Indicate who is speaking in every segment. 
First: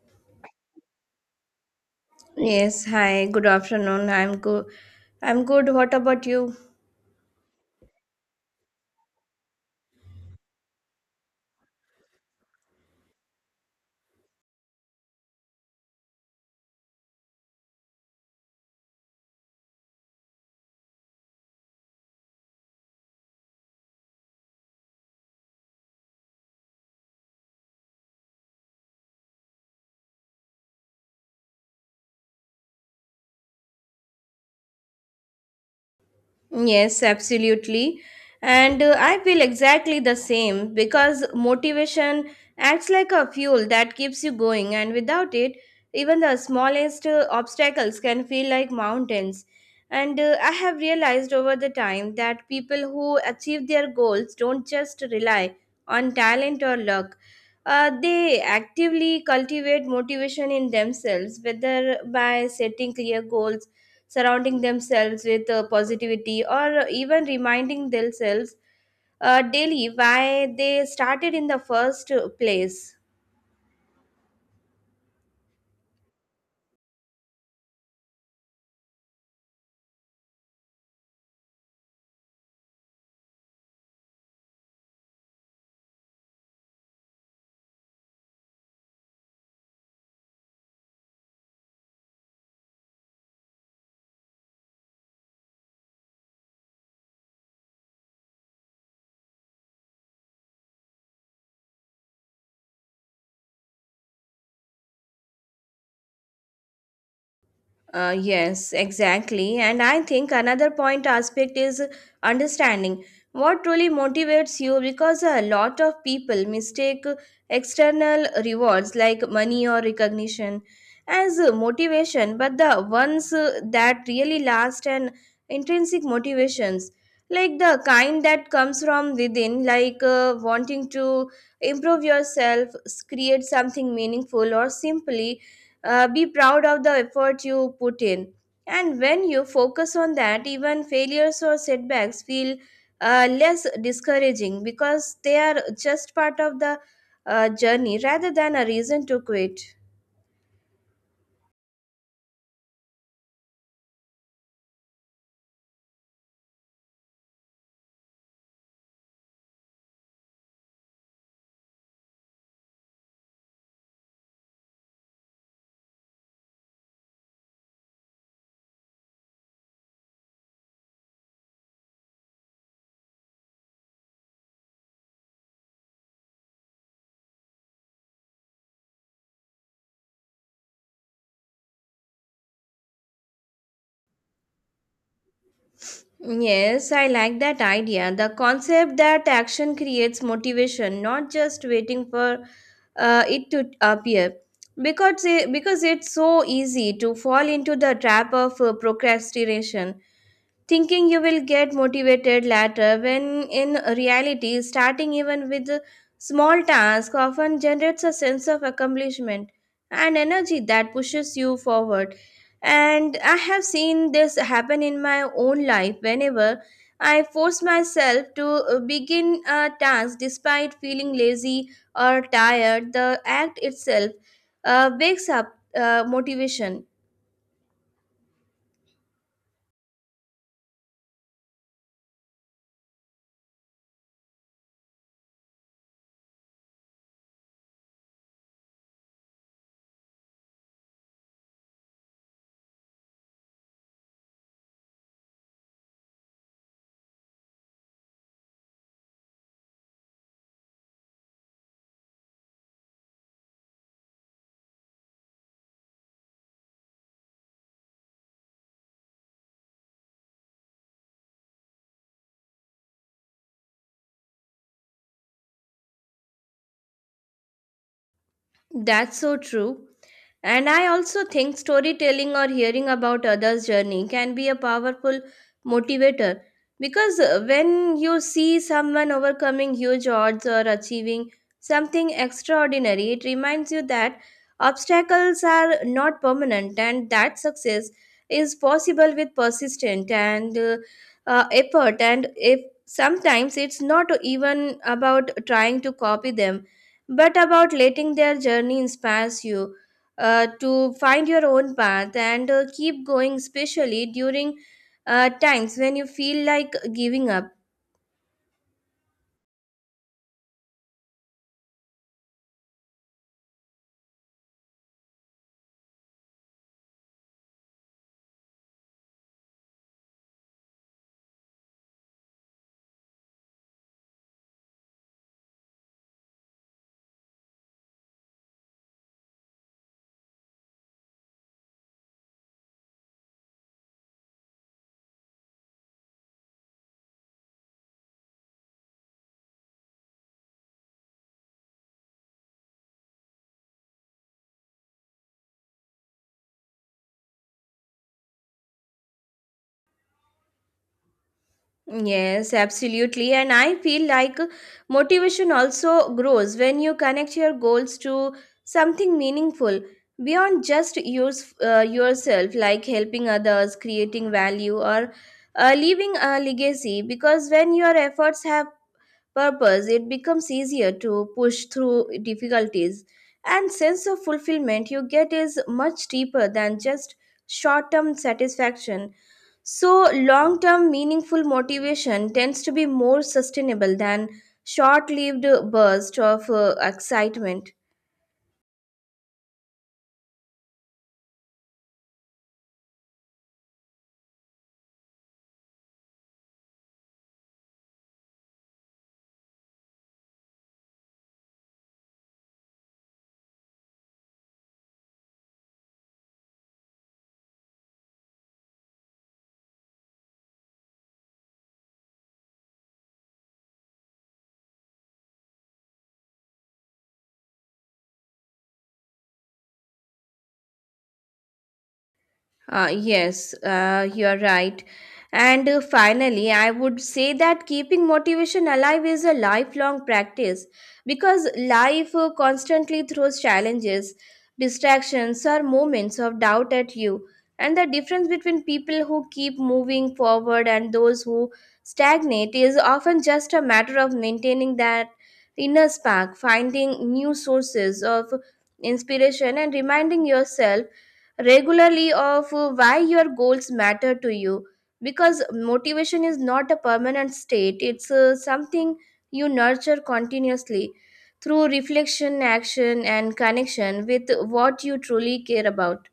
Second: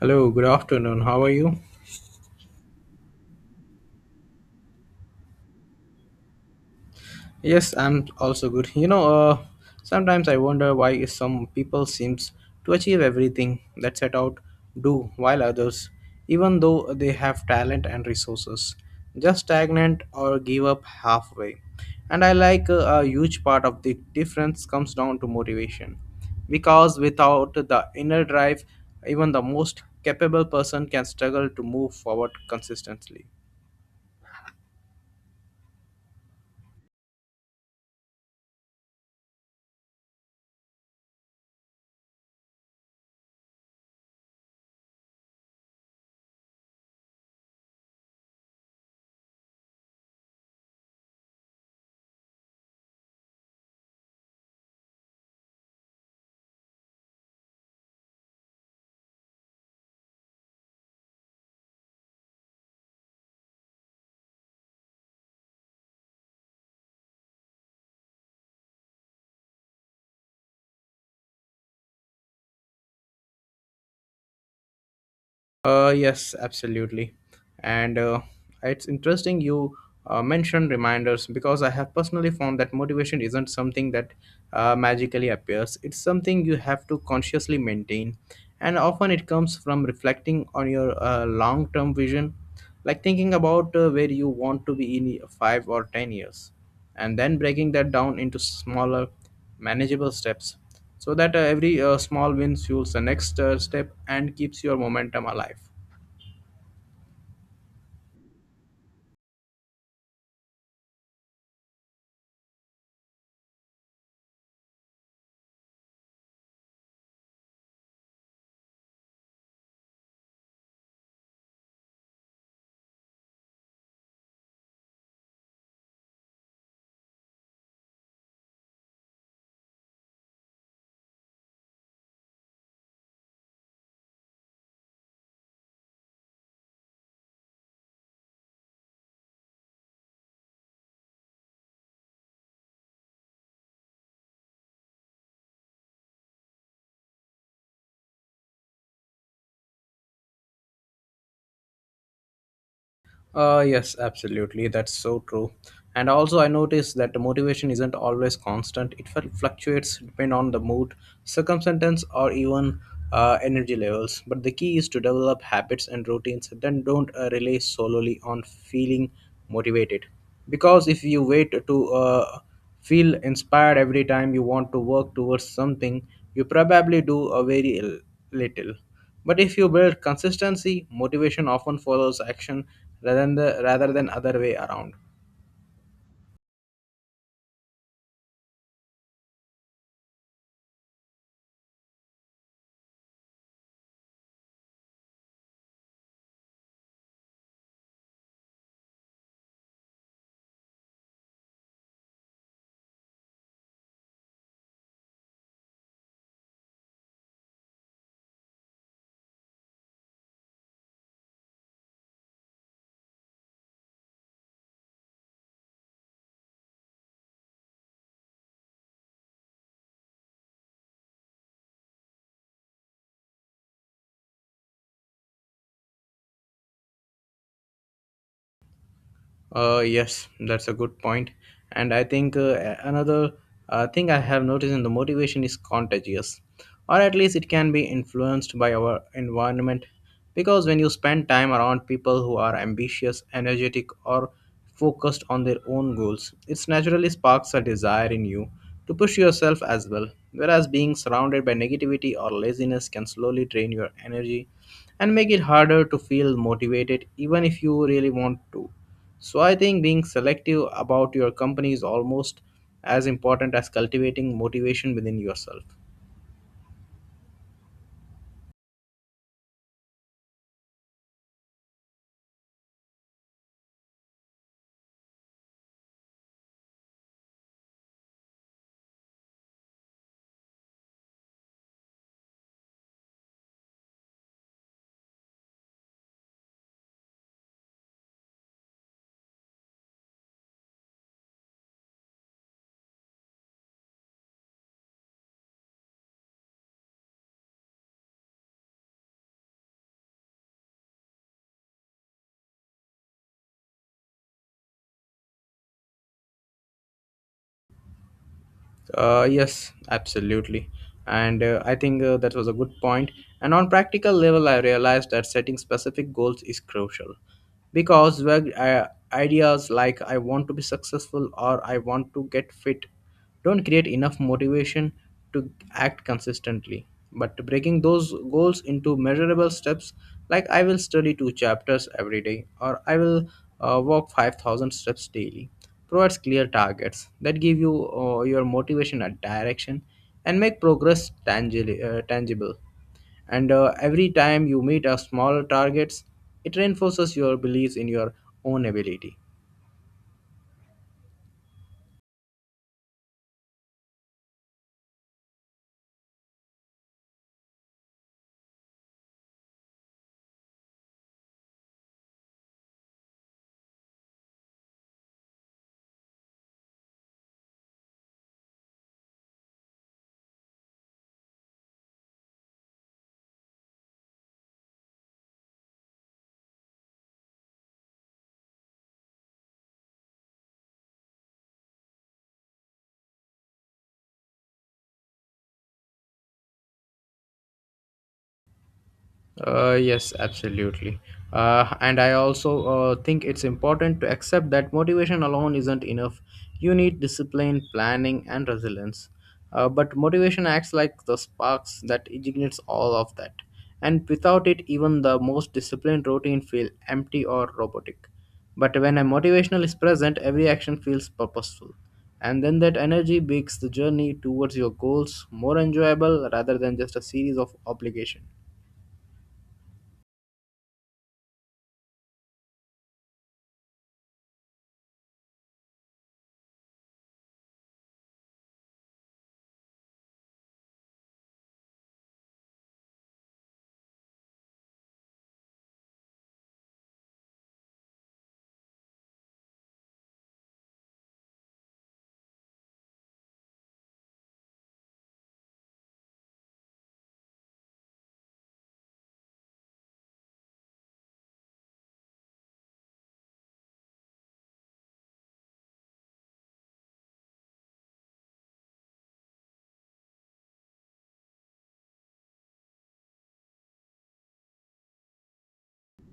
Speaker 1: Hello, good afternoon. How are you?
Speaker 2: Yes, hi, good afternoon. I'm good. What about you?
Speaker 1: Yes, I'm also good. Sometimes I wonder why some people seems to achieve everything that set out do while others, even though they have talent and resources, just stagnant or give up halfway. And I like a huge part of the difference comes down to motivation, because without the inner drive, even the most capable person can struggle to move forward consistently.
Speaker 2: Yes, absolutely. And I feel exactly the same, because motivation acts like a fuel that keeps you going, and without it, even the smallest obstacles can feel like mountains. And I have realized over the time that people who achieve their goals don't just rely on talent or luck. They actively cultivate motivation in themselves, whether by setting clear goals, surrounding themselves with positivity, or even reminding themselves daily why they started in the first place.
Speaker 1: Yes, absolutely. And it's interesting you mentioned reminders because I have personally found that motivation isn't something that magically appears. It's something you have to consciously maintain. And often it comes from reflecting on your long term vision, like thinking about where you want to be in 5 or 10 years, and then breaking that down into smaller manageable steps so that every small win fuels the next step and keeps your momentum alive.
Speaker 2: Yes, exactly. And I think another point aspect is understanding what truly motivates you, because a lot of people mistake external rewards like money or recognition as motivation, but the ones that really last and intrinsic motivations, like the kind that comes from within, like wanting to improve yourself, create something meaningful, or simply be proud of the effort you put in. And when you focus on that, even failures or setbacks feel less discouraging, because they are just part of the journey rather than a reason to quit.
Speaker 1: Yes, absolutely. That's so true. And also, I noticed that the motivation isn't always constant. It fluctuates depending on the mood, circumstance, or even energy levels. But the key is to develop habits and routines. Then don't rely solely on feeling motivated. Because if you wait to feel inspired every time you want to work towards something, you probably do a very little. But if you build consistency, motivation often follows action rather than other way around.
Speaker 2: Yes, I like that idea, the concept that action creates motivation, not just waiting for it to appear, because it's so easy to fall into the trap of procrastination, thinking you will get motivated later, when in reality starting even with small tasks often generates a sense of accomplishment and energy that pushes you forward. And I have seen this happen in my own life. Whenever I force myself to begin a task despite feeling lazy or tired, the act itself wakes up motivation.
Speaker 1: Yes, that's a good point. And I think another thing I have noticed in the motivation is contagious, or at least it can be influenced by our environment. Because when you spend time around people who are ambitious, energetic, or focused on their own goals, it naturally sparks a desire in you to push yourself as well. Whereas being surrounded by negativity or laziness can slowly drain your energy and make it harder to feel motivated, even if you really want to. So I think being selective about your company is almost as important as cultivating motivation within yourself.
Speaker 2: That's so true. And I also think storytelling or hearing about others' journey can be a powerful motivator, because when you see someone overcoming huge odds or achieving something extraordinary, it reminds you that obstacles are not permanent and that success is possible with persistent and effort. And if sometimes it's not even about trying to copy them, but about letting their journey inspires you to find your own path and keep going, especially during times when you feel like giving up.
Speaker 1: Yes, absolutely. And I think that was a good point. And on practical level, I realized that setting specific goals is crucial because vague ideas like "I want to be successful" or "I want to get fit" don't create enough motivation to act consistently. But breaking those goals into measurable steps, like "I will study two chapters every day" or "I will walk 5,000 steps daily," provides clear targets that give you your motivation and direction and make progress tangible. And every time you meet a smaller targets, it reinforces your beliefs in your own ability.
Speaker 2: Yes, absolutely. And I feel like motivation also grows when you connect your goals to something meaningful beyond just yourself, like helping others, creating value, or leaving a legacy. Because when your efforts have purpose, it becomes easier to push through difficulties. And sense of fulfillment you get is much deeper than just short-term satisfaction. So long-term meaningful motivation tends to be more sustainable than short-lived bursts of excitement.
Speaker 1: Yes, absolutely. And I also think it's important to accept that motivation alone isn't enough. You need discipline, planning, and resilience. But motivation acts like the sparks that ignites all of that. And without it, even the most disciplined routine feel empty or robotic. But when a motivational is present, every action feels purposeful. And then that energy makes the journey towards your goals more enjoyable rather than just a series of obligations.
Speaker 2: Yes, you're right. And finally, I would say that keeping motivation alive is a lifelong practice, because life constantly throws challenges, distractions, or moments of doubt at you. And the difference between people who keep moving forward and those who stagnate is often just a matter of maintaining that inner spark, finding new sources of inspiration, and reminding yourself regularly of why your goals matter to you, because motivation is not a permanent state. It's something you nurture continuously through reflection, action, and connection with what you truly care about.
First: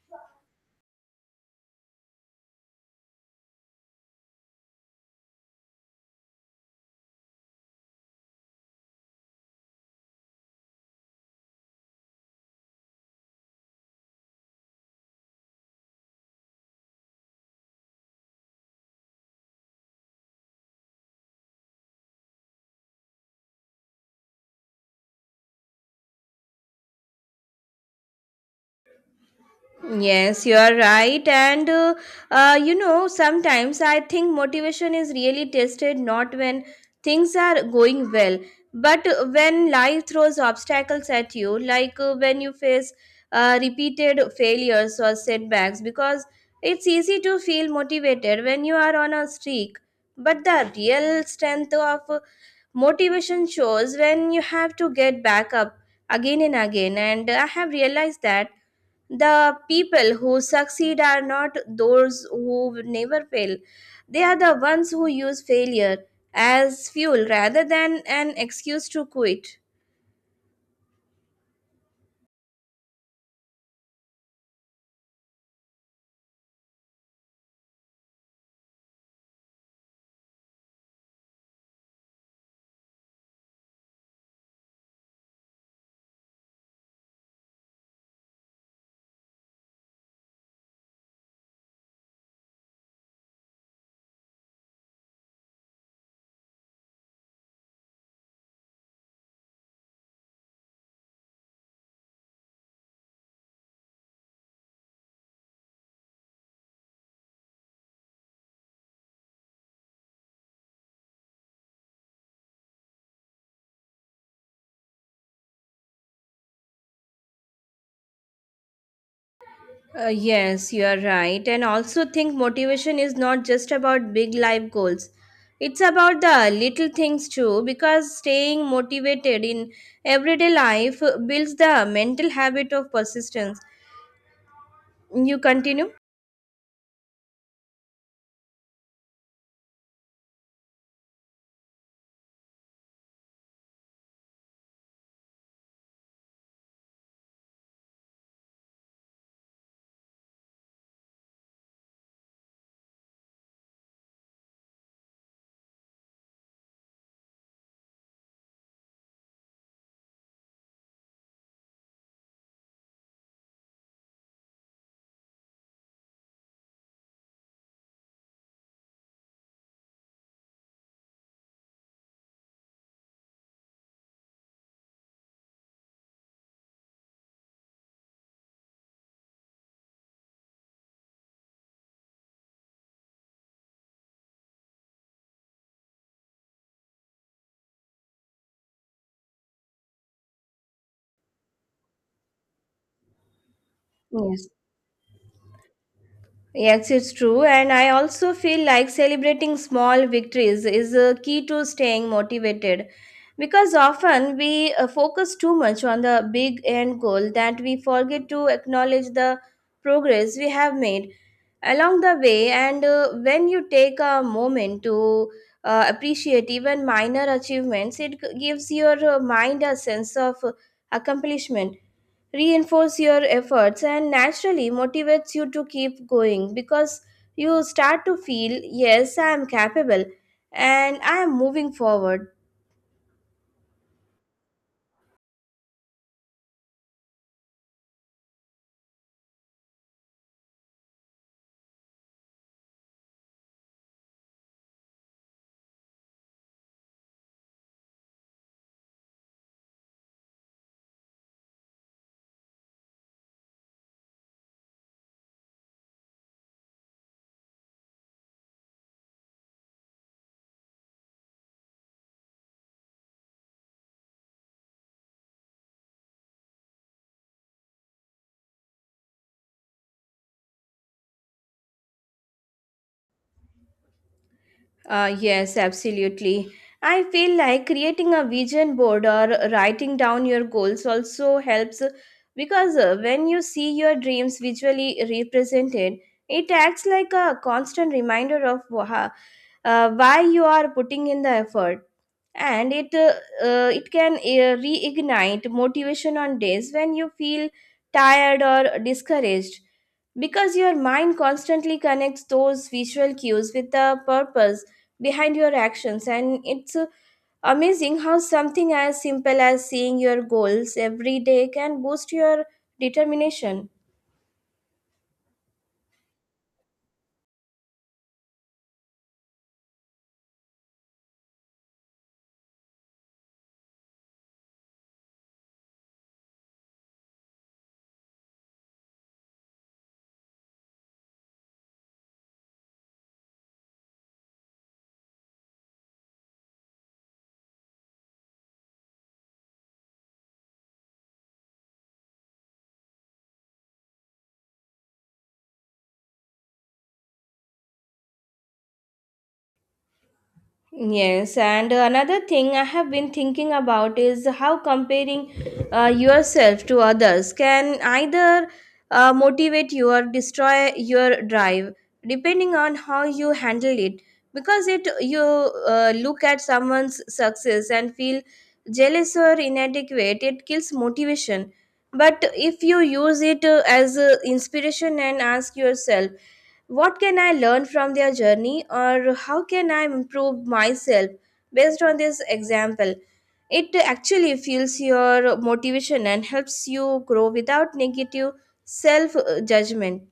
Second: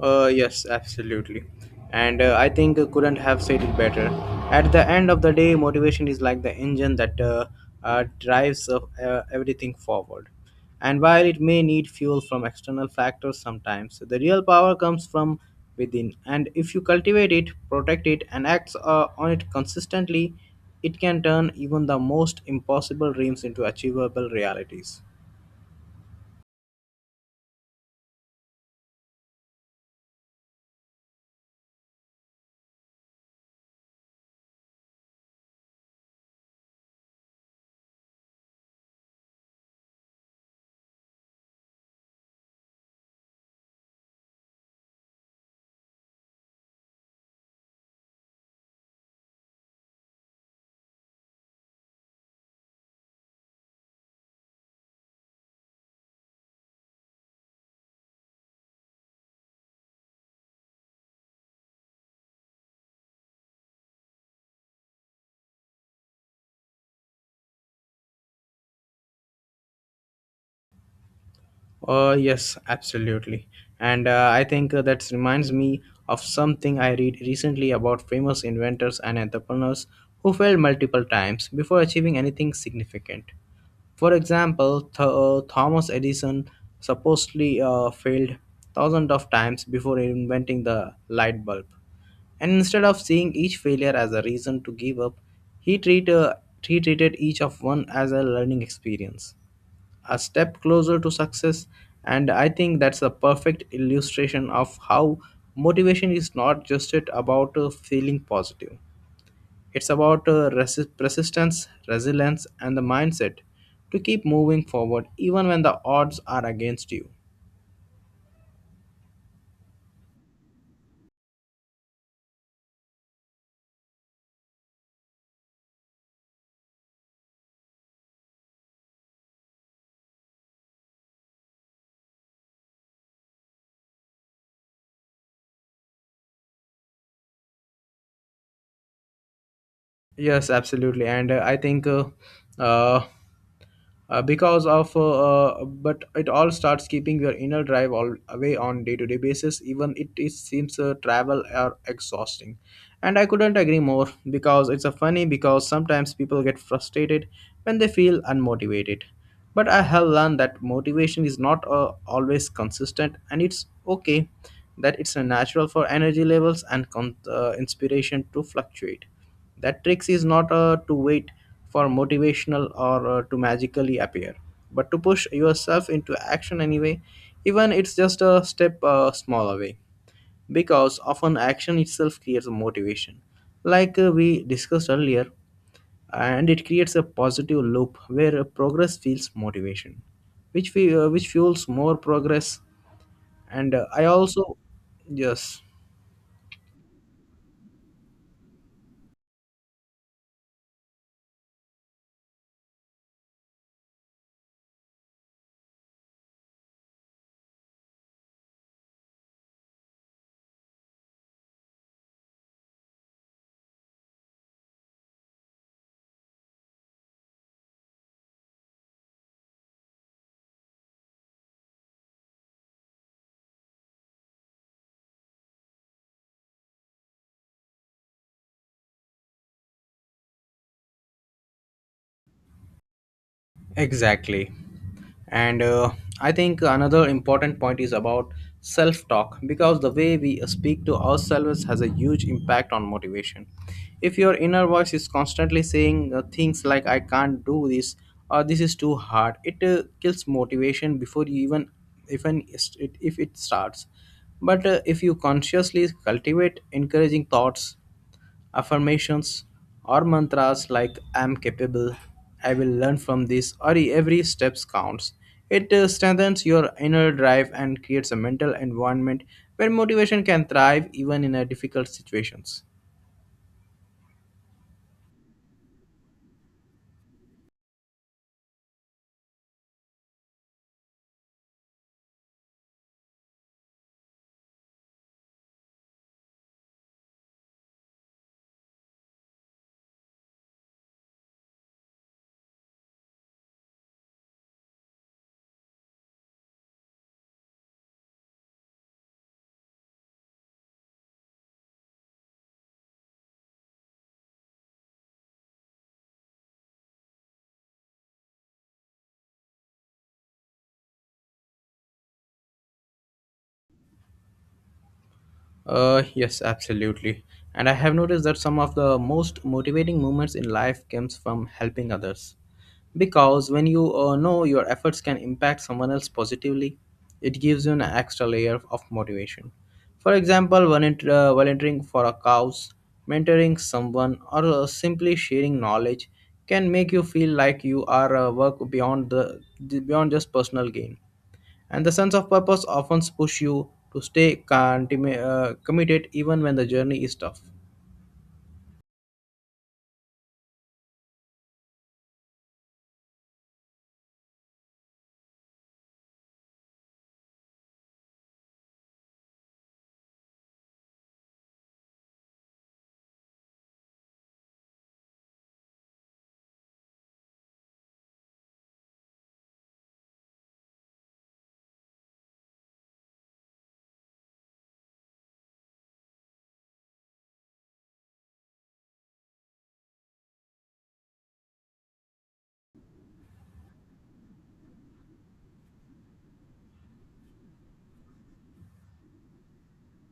Speaker 1: Yes, absolutely. And I think I couldn't have said it better. At the end of the day, motivation is like the engine that drives everything forward. And while it may need fuel from external factors sometimes, the real power comes from within. And if you cultivate it, protect it, and act on it consistently, it can turn even the most impossible dreams into achievable realities.
Speaker 2: Yes, you are right. And sometimes I think motivation is really tested not when things are going well, but when life throws obstacles at you, like when you face repeated failures or setbacks, because it's easy to feel motivated when you are on a streak. But the real strength of motivation shows when you have to get back up again and again. And I have realized that the people who succeed are not those who never fail. They are the ones who use failure as fuel rather than an excuse to quit.
Speaker 1: Yes, absolutely. And I think that reminds me of something I read recently about famous inventors and entrepreneurs who failed multiple times before achieving anything significant. For example, Thomas Edison supposedly failed thousands of times before inventing the light bulb. And instead of seeing each failure as a reason to give up, he, treat, uh, he treated each of one as a learning experience, a step closer to success. And I think that's a perfect illustration of how motivation is not just it about feeling positive. It's about persistence, resilience, and the mindset to keep moving forward even when the odds are against you.
Speaker 2: Yes, you are right. And also think motivation is not just about big life goals. It's about the little things too, because staying motivated in everyday life builds the mental habit of persistence. You continue?
Speaker 1: Yes, absolutely. And I think uh, because of but it all starts keeping your inner drive all away on day-to-day basis even it seems travel are exhausting. And I couldn't agree more because it's a funny because sometimes people get frustrated when they feel unmotivated, but I have learned that motivation is not always consistent and it's okay, that it's a natural for energy levels and inspiration to fluctuate. That tricks is not to wait for motivational or to magically appear, but to push yourself into action anyway, even it's just a step smaller way. Because often action itself creates a motivation, like we discussed earlier, and it creates a positive loop where progress feels motivation, which fuels more progress. And I
Speaker 2: Yes.
Speaker 1: also yes.
Speaker 2: Yes, it's true. And I also feel like celebrating small victories is a key to staying motivated, because often we focus too much on the big end goal that we forget to acknowledge the progress we have made along the way. And when you take a moment to appreciate even minor achievements, it gives your mind a sense of accomplishment, reinforce your efforts, and naturally motivates you to keep going, because you start to feel, yes, I am capable and I am moving forward.
Speaker 1: Exactly. And I think another important point is about self talk because the way we speak to ourselves has a huge impact on motivation. If your inner voice is constantly saying things like, I can't do this or this is too hard, it kills motivation before you even if it starts. But if you consciously cultivate encouraging thoughts, affirmations, or mantras like I'm capable, I will learn from this, or "E, every step counts. It strengthens your inner drive and creates a mental environment where motivation can thrive even in difficult situations.
Speaker 2: Yes, absolutely. I feel like creating a vision board or writing down your goals also helps, because when you see your dreams visually represented, it acts like a constant reminder of why you are putting in the effort. And it can reignite motivation on days when you feel tired or discouraged, because your mind constantly connects those visual cues with the purpose behind your actions. And it's amazing how something as simple as seeing your goals every day can boost your determination.
Speaker 1: Yes, absolutely. And I have noticed that some of the most motivating moments in life comes from helping others. Because when you know your efforts can impact someone else positively, it gives you an extra layer of motivation. For example, volunteering for a cause, mentoring someone, or simply sharing knowledge can make you feel like you are work beyond just personal gain, and the sense of purpose often push you to stay committed even when the journey is tough.
Speaker 2: Yes, and another thing I have been thinking about is how comparing yourself to others can either motivate you or destroy your drive, depending on how you handle it. Because it you look at someone's success and feel jealous or inadequate, it kills motivation. But if you use it as inspiration and ask yourself, what can I learn from their journey, or how can I improve myself based on this example? It actually fuels your motivation and helps you grow without negative self judgment.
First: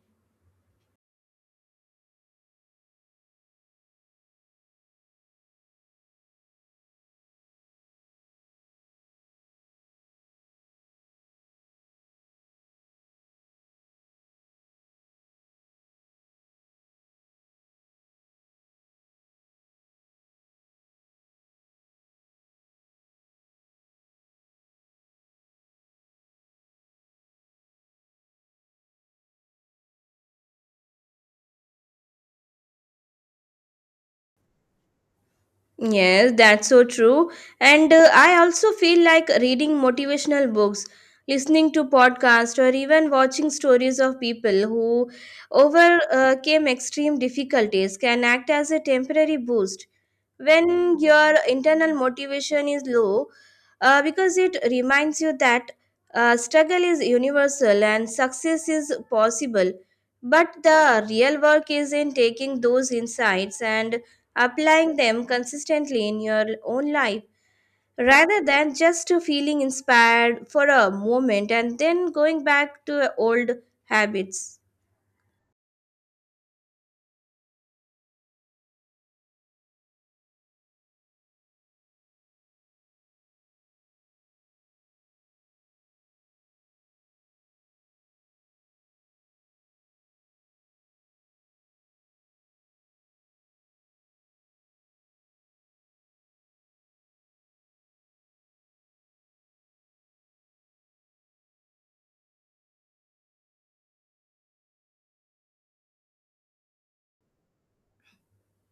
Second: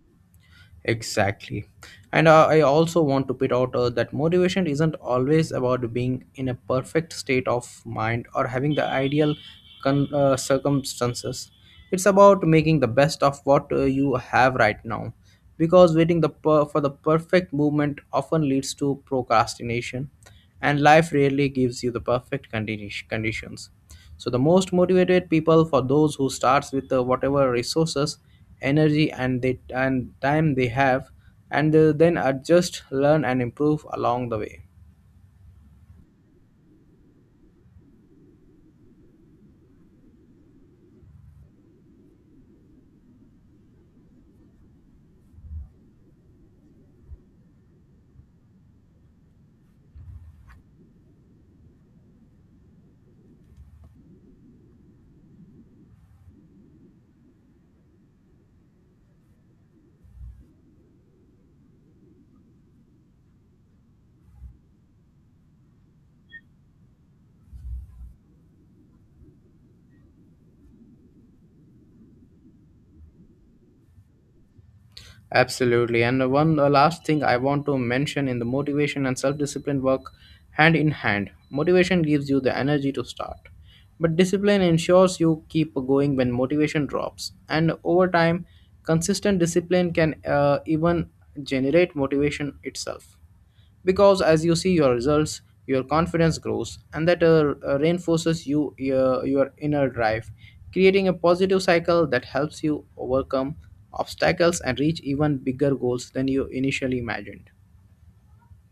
Speaker 1: Exactly. And I also want to put out that motivation isn't always about being in a perfect state of mind or having the ideal circumstances. It's about making the best of what you have right now. Because waiting for the perfect moment often leads to procrastination, and life rarely gives you the perfect conditions. So the most motivated people for those who starts with whatever resources, energy and they and time they have, and then adjust, learn and improve along the way.
Speaker 2: Yes, that's so true. And I also feel like reading motivational books, listening to podcasts, or even watching stories of people who overcame extreme difficulties can act as a temporary boost when your internal motivation is low, because it reminds you that struggle is universal and success is possible. But the real work is in taking those insights and applying them consistently in your own life, rather than just feeling inspired for a moment and then going back to old habits.
Speaker 1: Absolutely. And one last thing I want to mention in the motivation and self discipline work hand in hand. Motivation gives you the energy to start, but discipline ensures you keep going when motivation drops. And over time, consistent discipline can even generate motivation itself, because as you see your results your confidence grows and that reinforces your inner drive, creating a positive cycle that helps you overcome obstacles and reach even bigger goals than you initially imagined.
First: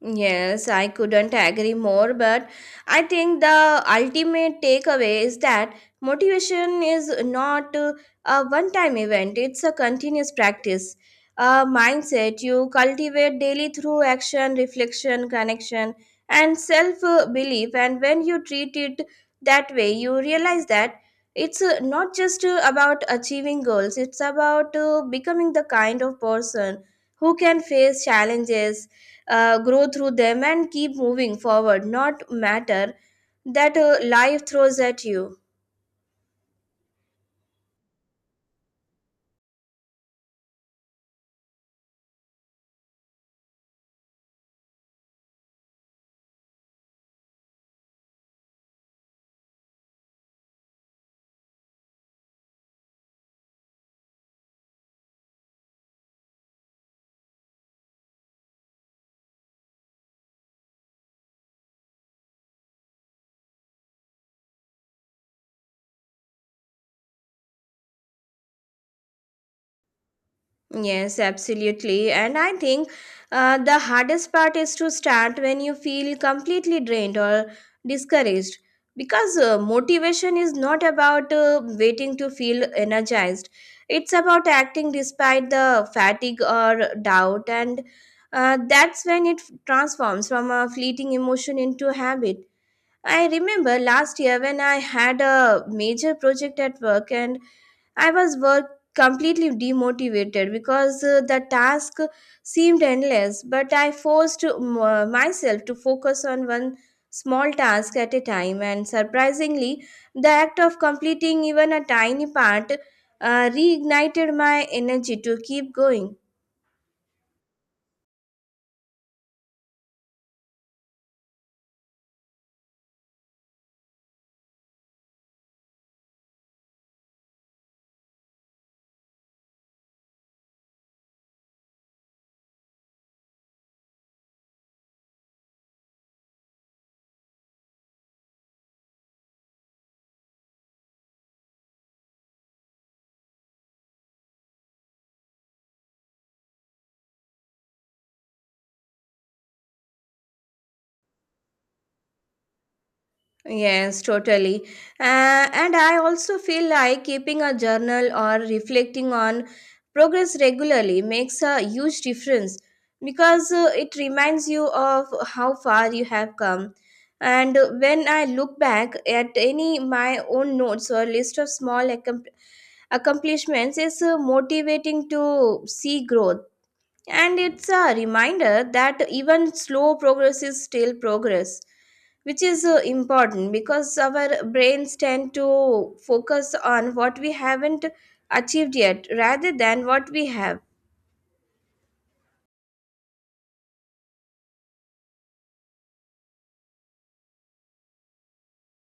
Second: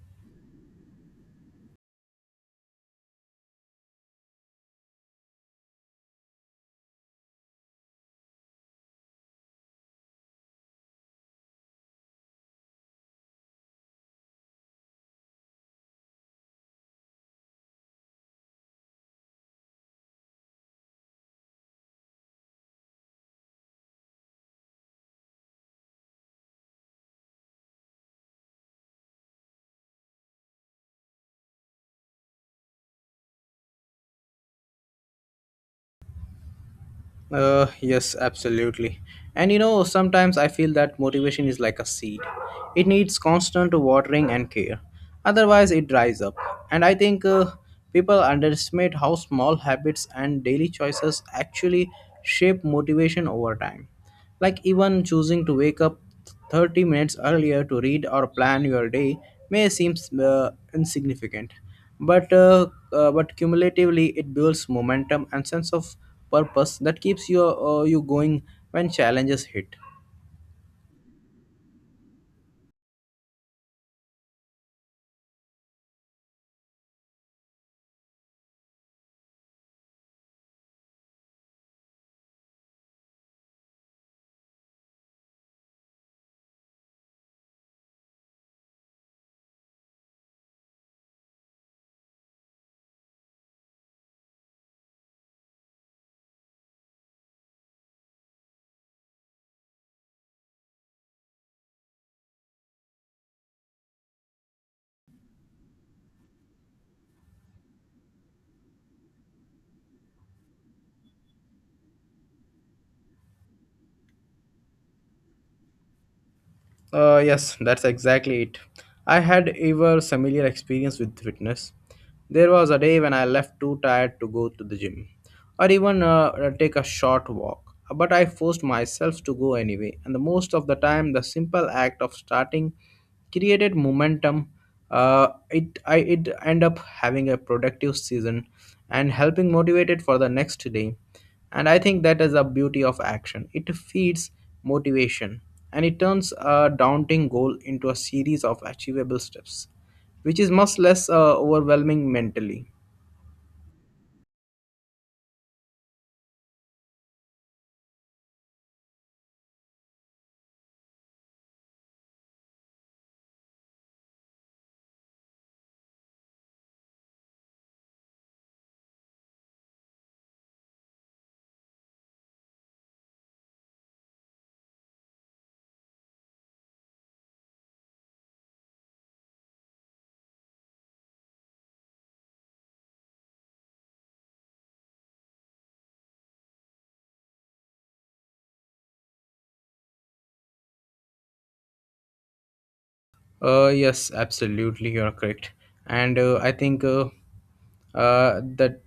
Speaker 2: Yes, I couldn't agree more, but I think the ultimate takeaway is that motivation is not a one time event, it's a continuous practice. A mindset you cultivate daily through action, reflection, connection, and self belief. And when you treat it that way, you realize that it's not just about achieving goals, it's about becoming the kind of person who can face challenges, grow through them, and keep moving forward, not matter that life throws at you.
Speaker 1: Yes, absolutely. And you know, sometimes I feel that motivation is like a seed. It needs constant watering and care. Otherwise, it dries up. And I think people underestimate how small habits and daily choices actually shape motivation over time. Like even choosing to wake up 30 minutes earlier to read or plan your day may seem insignificant, but, uh, but cumulatively it builds momentum and sense of purpose that keeps you going when challenges hit.
Speaker 2: Yes, absolutely. And I think the hardest part is to start when you feel completely drained or discouraged, because motivation is not about waiting to feel energized. It's about acting despite the fatigue or doubt, and that's when it transforms from a fleeting emotion into habit. I remember last year when I had a major project at work, and I was work completely demotivated, because the task seemed endless, but I forced myself to focus on one small task at a time, and surprisingly the act of completing even a tiny part reignited my energy to keep going.
Speaker 1: Yes, that's exactly it. I had ever similar experience with fitness. There was a day when I left too tired to go to the gym or even take a short walk. But I forced myself to go anyway, and the most of the time, the simple act of starting created momentum. It end up having a productive season and helping motivated for the next day. And I think that is the beauty of action. It feeds motivation and it turns a daunting goal into a series of achievable steps, which is much less overwhelming mentally.
Speaker 2: Yes, totally. And I also feel like keeping a journal or reflecting on progress regularly makes a huge difference, because it reminds you of how far you have come. And when I look back at any my own notes or list of small accomplishments, it's motivating to see growth. And it's a reminder that even slow progress is still progress, which is important, because our brains tend to focus on what we haven't achieved yet rather than what we have.
Speaker 1: Yes, absolutely, you are correct. And I think that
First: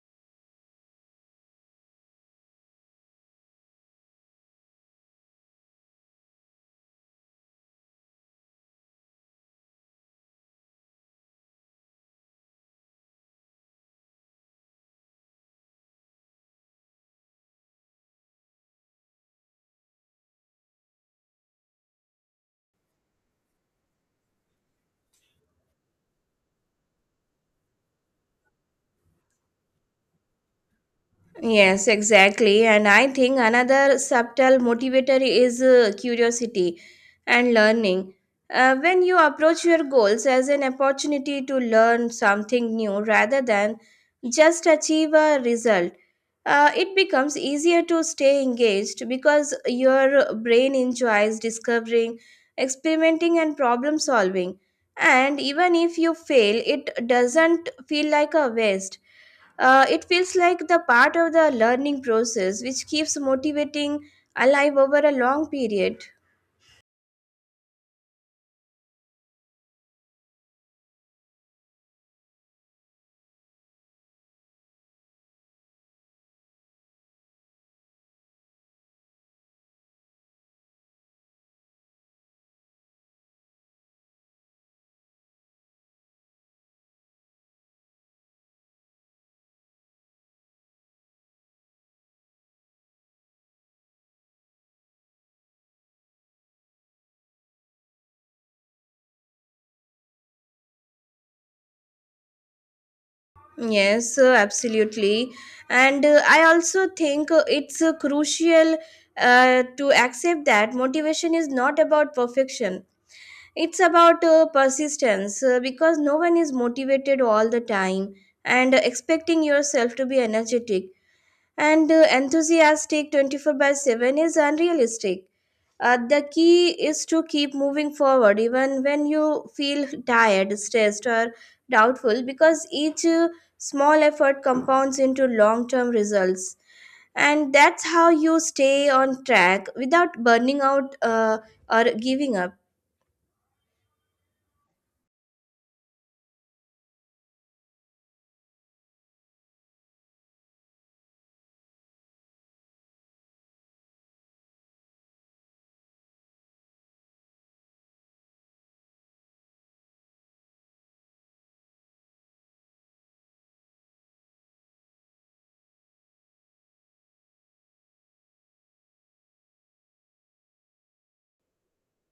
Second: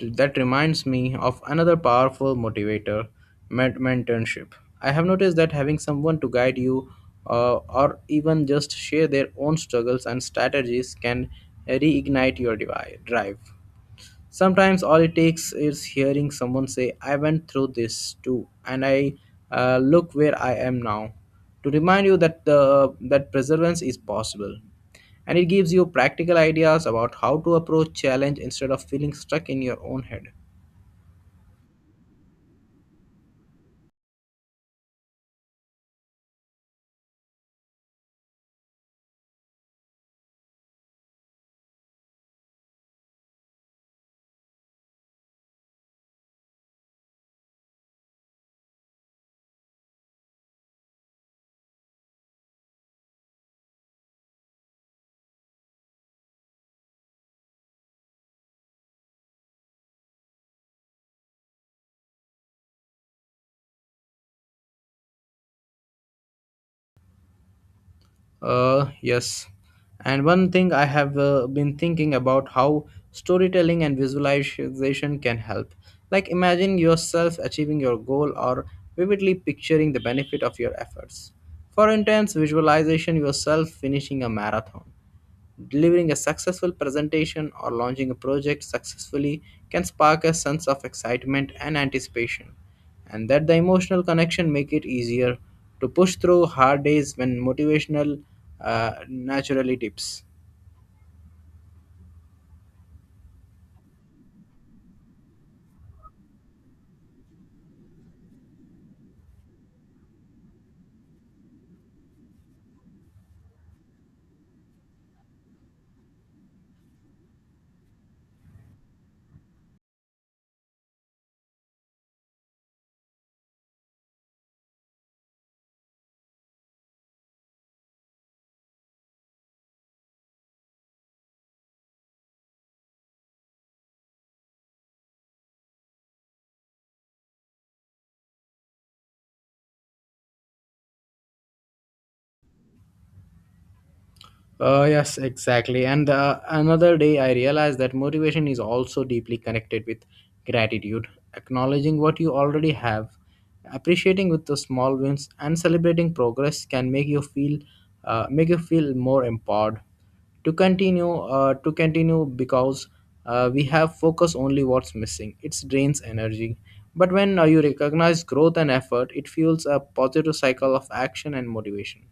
Speaker 1: that reminds me of another powerful motivator, mentorship. I have noticed that having someone to guide you, or even just share their own struggles and strategies, can reignite your drive. Sometimes all it takes is hearing someone say, I went through this too, and I look where I am now, to remind you that perseverance is possible. And it gives you practical ideas about how to approach challenge instead of feeling stuck in your own head.
Speaker 2: Yes, exactly. And I think another subtle motivator is curiosity and learning. When you approach your goals as an opportunity to learn something new rather than just achieve a result, it becomes easier to stay engaged, because your brain enjoys discovering, experimenting, and problem solving. And even if you fail, it doesn't feel like a waste, it feels like the part of the learning process which keeps motivating alive over a long period.
Speaker 1: Yes. And one thing I have been thinking about how storytelling and visualization can help. Like imagine yourself achieving your goal or vividly picturing the benefit of your efforts. For instance, visualization yourself finishing a marathon, delivering a successful presentation, or launching a project successfully can spark a sense of excitement and anticipation, and that the emotional connection make it easier to push through hard days when motivational naturally dips.
Speaker 2: Yes, absolutely. And I also think it's crucial to accept that motivation is not about perfection. It's about persistence, because no one is motivated all the time, and expecting yourself to be energetic and enthusiastic 24/7 is unrealistic. The key is to keep moving forward even when you feel tired, stressed, or doubtful, because each small effort compounds into long term results. And that's how you stay on track without burning out, or giving up.
Speaker 1: Yes, exactly. And another day, I realized that motivation is also deeply connected with gratitude, acknowledging what you already have, appreciating with the small wins, and celebrating progress can make you feel more empowered to continue because we have focus only what's missing it drains energy, but when you recognize growth and effort it fuels a positive cycle of action and motivation.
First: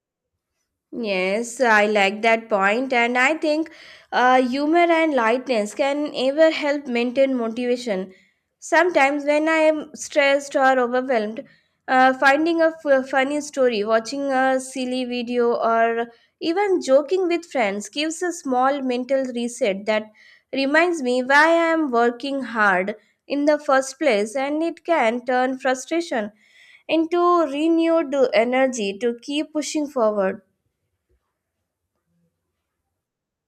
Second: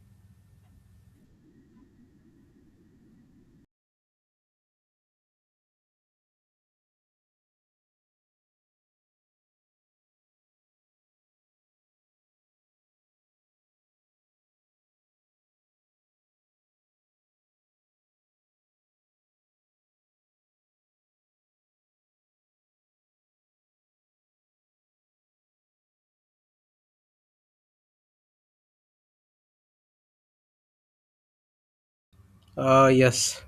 Speaker 2: Yes, I like that point, and I think humor and lightness can ever help maintain motivation. Sometimes, when I am stressed or overwhelmed, finding a funny story, watching a silly video, or even joking with friends gives a small mental reset that reminds me why I am working hard in the first place, and it can turn frustration into renewed energy to keep pushing forward.
Speaker 1: Yes,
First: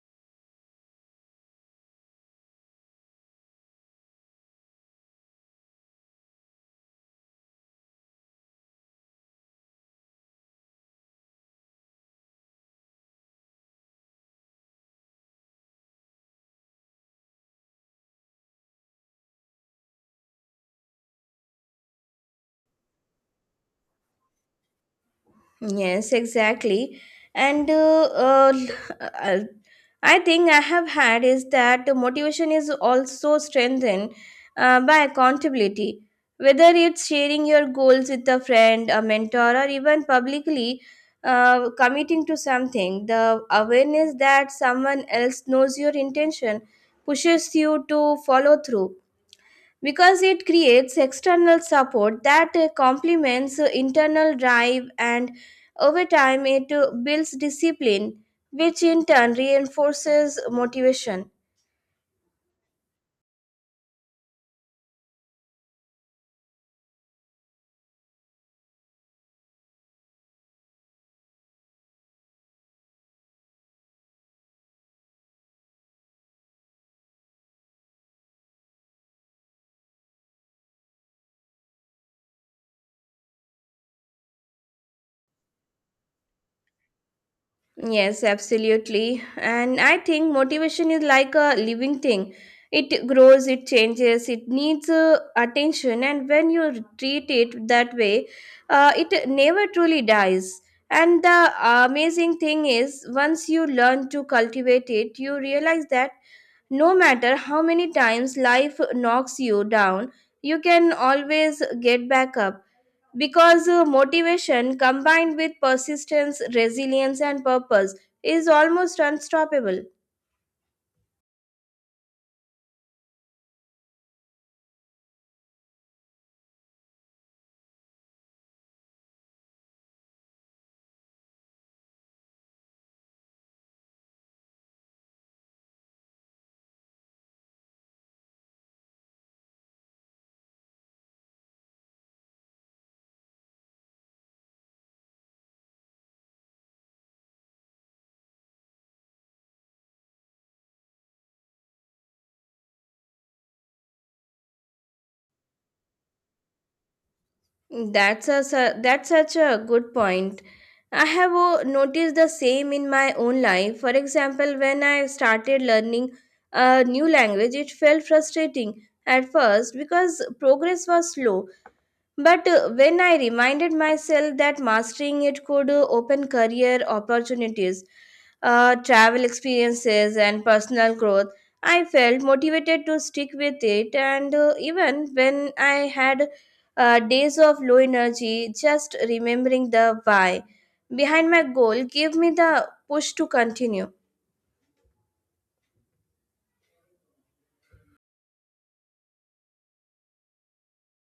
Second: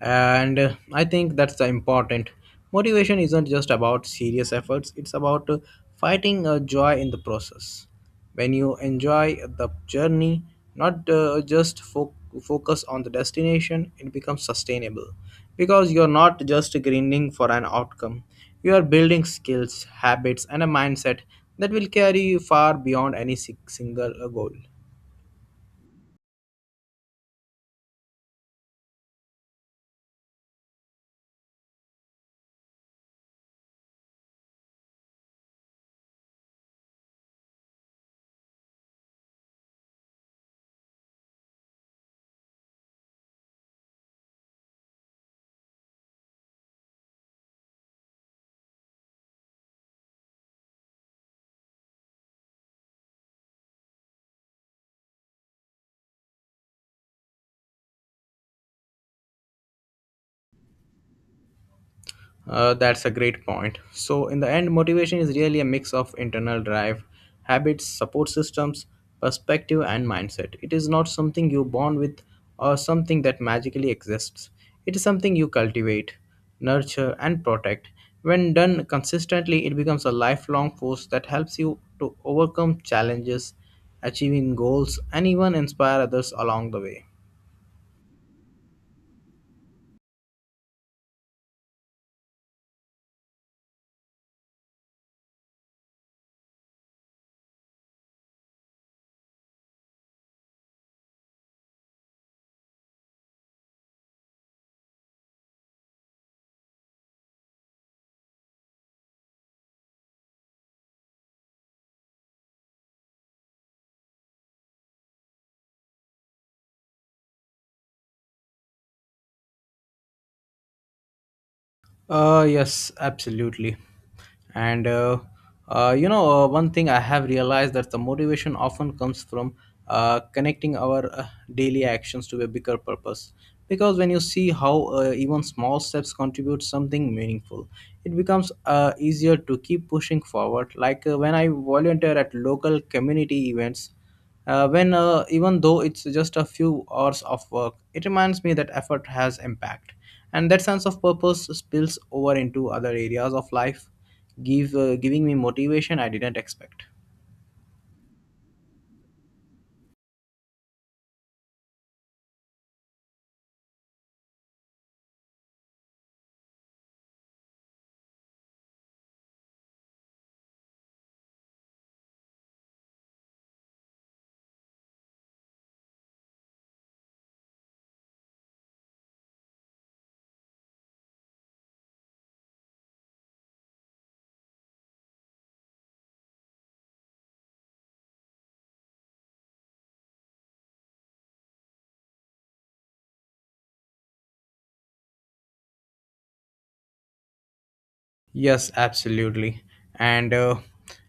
Speaker 1: and I think that's the important. Motivation isn't just about serious efforts, it's about fighting a joy in the process. When you enjoy the journey, not just focus on the destination, it becomes sustainable because you're not just grinding for an outcome. You are building skills, habits, and a mindset that will carry you far beyond any single goal.
Speaker 2: Yes, exactly. And uh, uh, l- uh, I think I have had is that the motivation is also strengthened by accountability. Whether it's sharing your goals with a friend, a mentor, or even publicly committing to something, the awareness that someone else knows your intention pushes you to follow through because it creates external support that complements internal drive, and over time it builds discipline which in turn reinforces motivation.
Speaker 1: That's a great point. So, in the end, motivation is really a mix of internal drive, habits, support systems, perspective, and mindset. It is not something you're born with or something that magically exists. It is something you cultivate, nurture, and protect. When done consistently, it becomes a lifelong force that helps you to overcome challenges, achieving goals, and even inspire others along the way.
Speaker 2: Yes, absolutely. And I think motivation is like a living thing. It grows, it changes, it needs attention, and when you treat it that way, it never truly dies. And the amazing thing is, once you learn to cultivate it, you realize that no matter how many times life knocks you down, you can always get back up because motivation combined with persistence, resilience, and purpose is almost unstoppable.
Speaker 1: Yes, absolutely. And you know, one thing I have realized that the motivation often comes from connecting our daily actions to a bigger purpose. Because when you see how even small steps contribute something meaningful, it becomes easier to keep pushing forward. Like when I volunteer at local community events when even though it's just a few hours of work, it reminds me that effort has impact, and that sense of purpose spills over into other areas of life, give giving me motivation I didn't expect.
Speaker 2: That's such a good point. I have noticed the same in my own life. For example, when I started learning a new language, it felt frustrating at first because progress was slow. But when I reminded myself that mastering it could open career opportunities, travel experiences, and personal growth, I felt motivated to stick with it. And even when I had days of low energy, just remembering the why behind my goal gave me the push to continue.
Speaker 1: Yes, absolutely. And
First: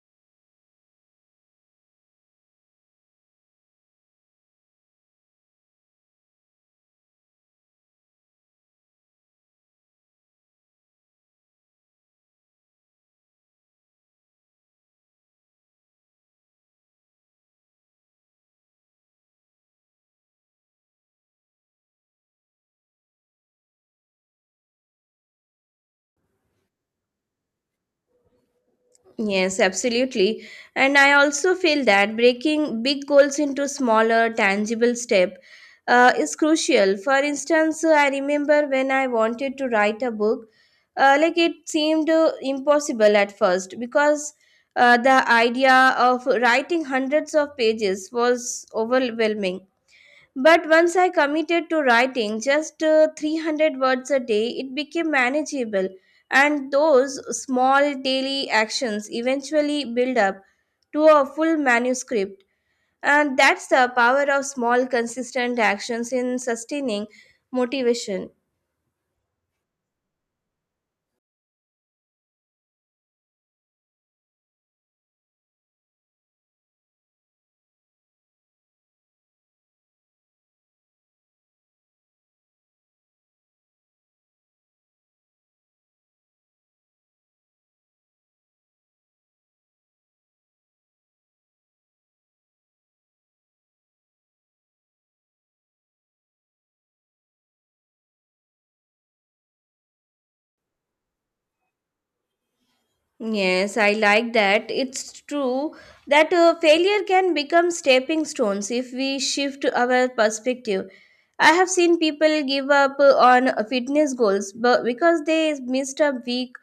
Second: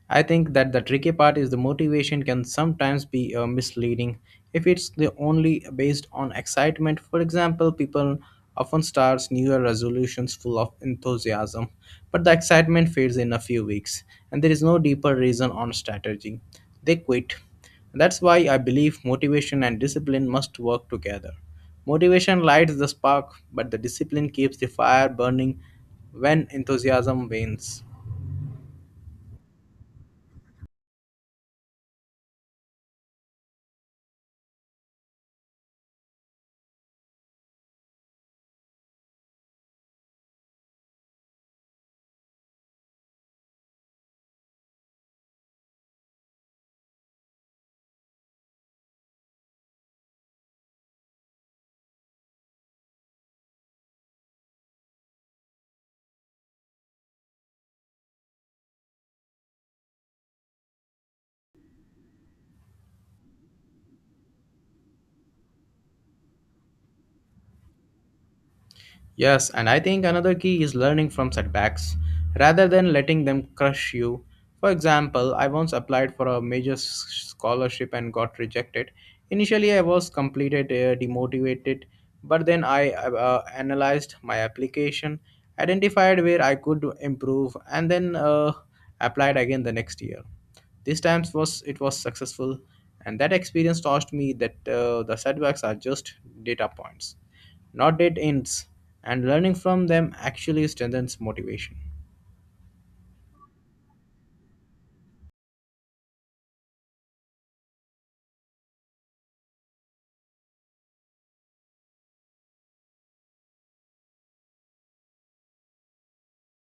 Speaker 1: I think that the tricky part is the motivation can sometimes be misleading if it's the only based on excitement. For example, people often starts new year resolutions full of enthusiasm, but the excitement fades in a few weeks and there is no deeper reason or strategy. They quit. That's why I believe motivation and discipline must work together. Motivation lights the spark, but the discipline keeps the fire burning when enthusiasm wanes.
Speaker 2: Yes, absolutely. And I also feel that breaking big goals into smaller, tangible steps is crucial. For instance, I remember when I wanted to write a book, like it seemed impossible at first because the idea of writing hundreds of pages was overwhelming. But once I committed to writing just 300 words a day, it became manageable. And those small daily actions eventually build up to a full manuscript. And that's the power of small, consistent actions in sustaining motivation.
Speaker 1: Yes, and I think another key is learning from setbacks rather than letting them crush you. For example, I once applied for a major scholarship and got rejected. Initially, I was completed demotivated, but then I analyzed my application, identified where I could improve, and then applied again the next year. This time was it was successful, and that experience taught me that the setbacks are just data points, not dead ends, and learning from them actually strengthens motivation.
Speaker 2: Yes, I like that. It's true that failure can become stepping stones if we shift our perspective. I have seen people give up on fitness goals but because they missed a week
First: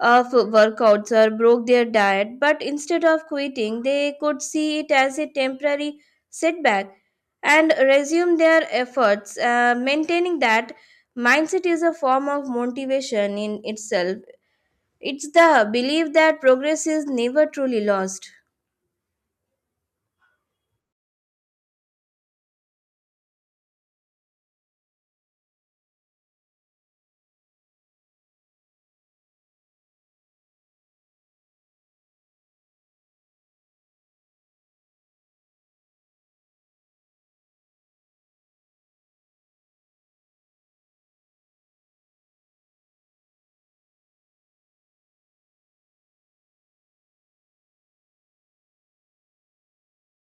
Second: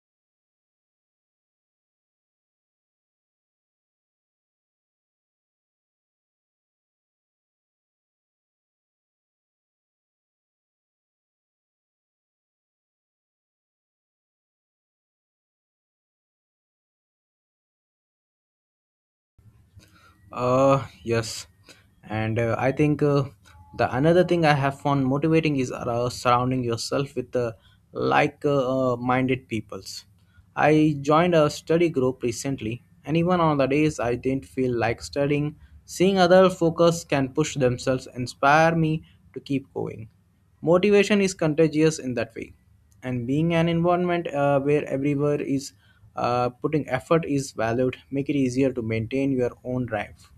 Speaker 2: of workouts or broke their diet, but instead of quitting, they could see it as a temporary setback and resume their efforts. Maintaining that mindset is a form of motivation in itself. It's the belief that progress is never truly lost.
Speaker 1: Yes, and I think the another thing I have found motivating is surrounding yourself with like-minded peoples. I joined a study group recently, and even on the days I didn't feel like studying, seeing other focus can push themselves, inspire me to keep going. Motivation is contagious in that way, and being an environment where everywhere is putting effort is valued, make it easier to maintain your own drive.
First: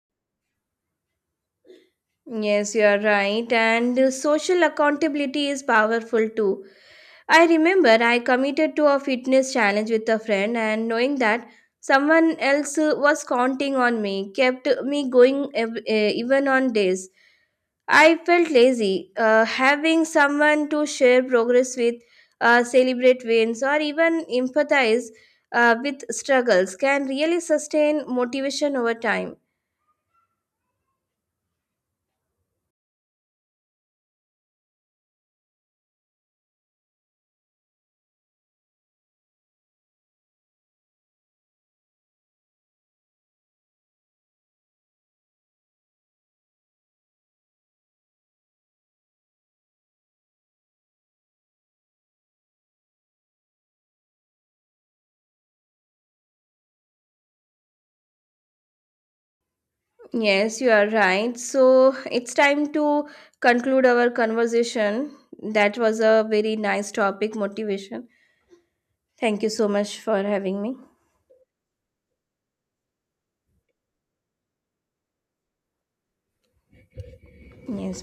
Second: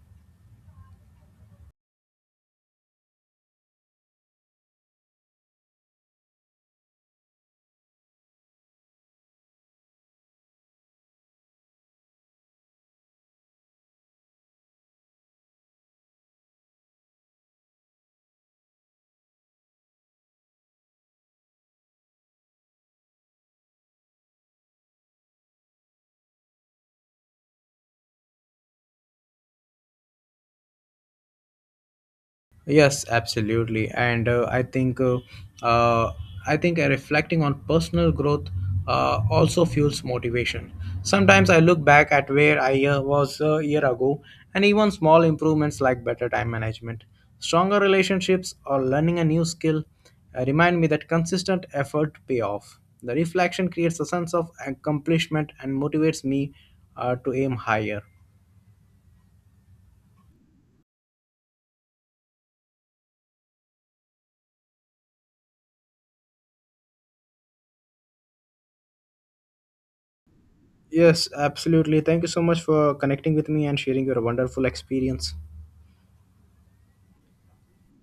Speaker 2: Yes, you are right. And social accountability is powerful too. I remember I committed to a fitness challenge with a friend, and knowing that someone else was counting on me kept me going even on days I felt lazy. Having someone to share progress with, celebrate wins, or even empathize with struggles can really sustain motivation over time.
Speaker 1: Yes, absolutely. And I think uh, reflecting on personal growth also fuels motivation. Sometimes I look back at where I was a year ago, and even small improvements like better time management, stronger relationships, or learning a new skill remind me that consistent effort pay off. The reflection creates a sense of accomplishment and motivates me to aim higher.
Speaker 2: Yes, you are right. So it's time to conclude our conversation. That was a very nice topic, motivation. Thank you so much for having me.
Speaker 1: Yes, absolutely. Thank you so much for connecting with me and sharing your wonderful experience.
Speaker 2: Yes, bye.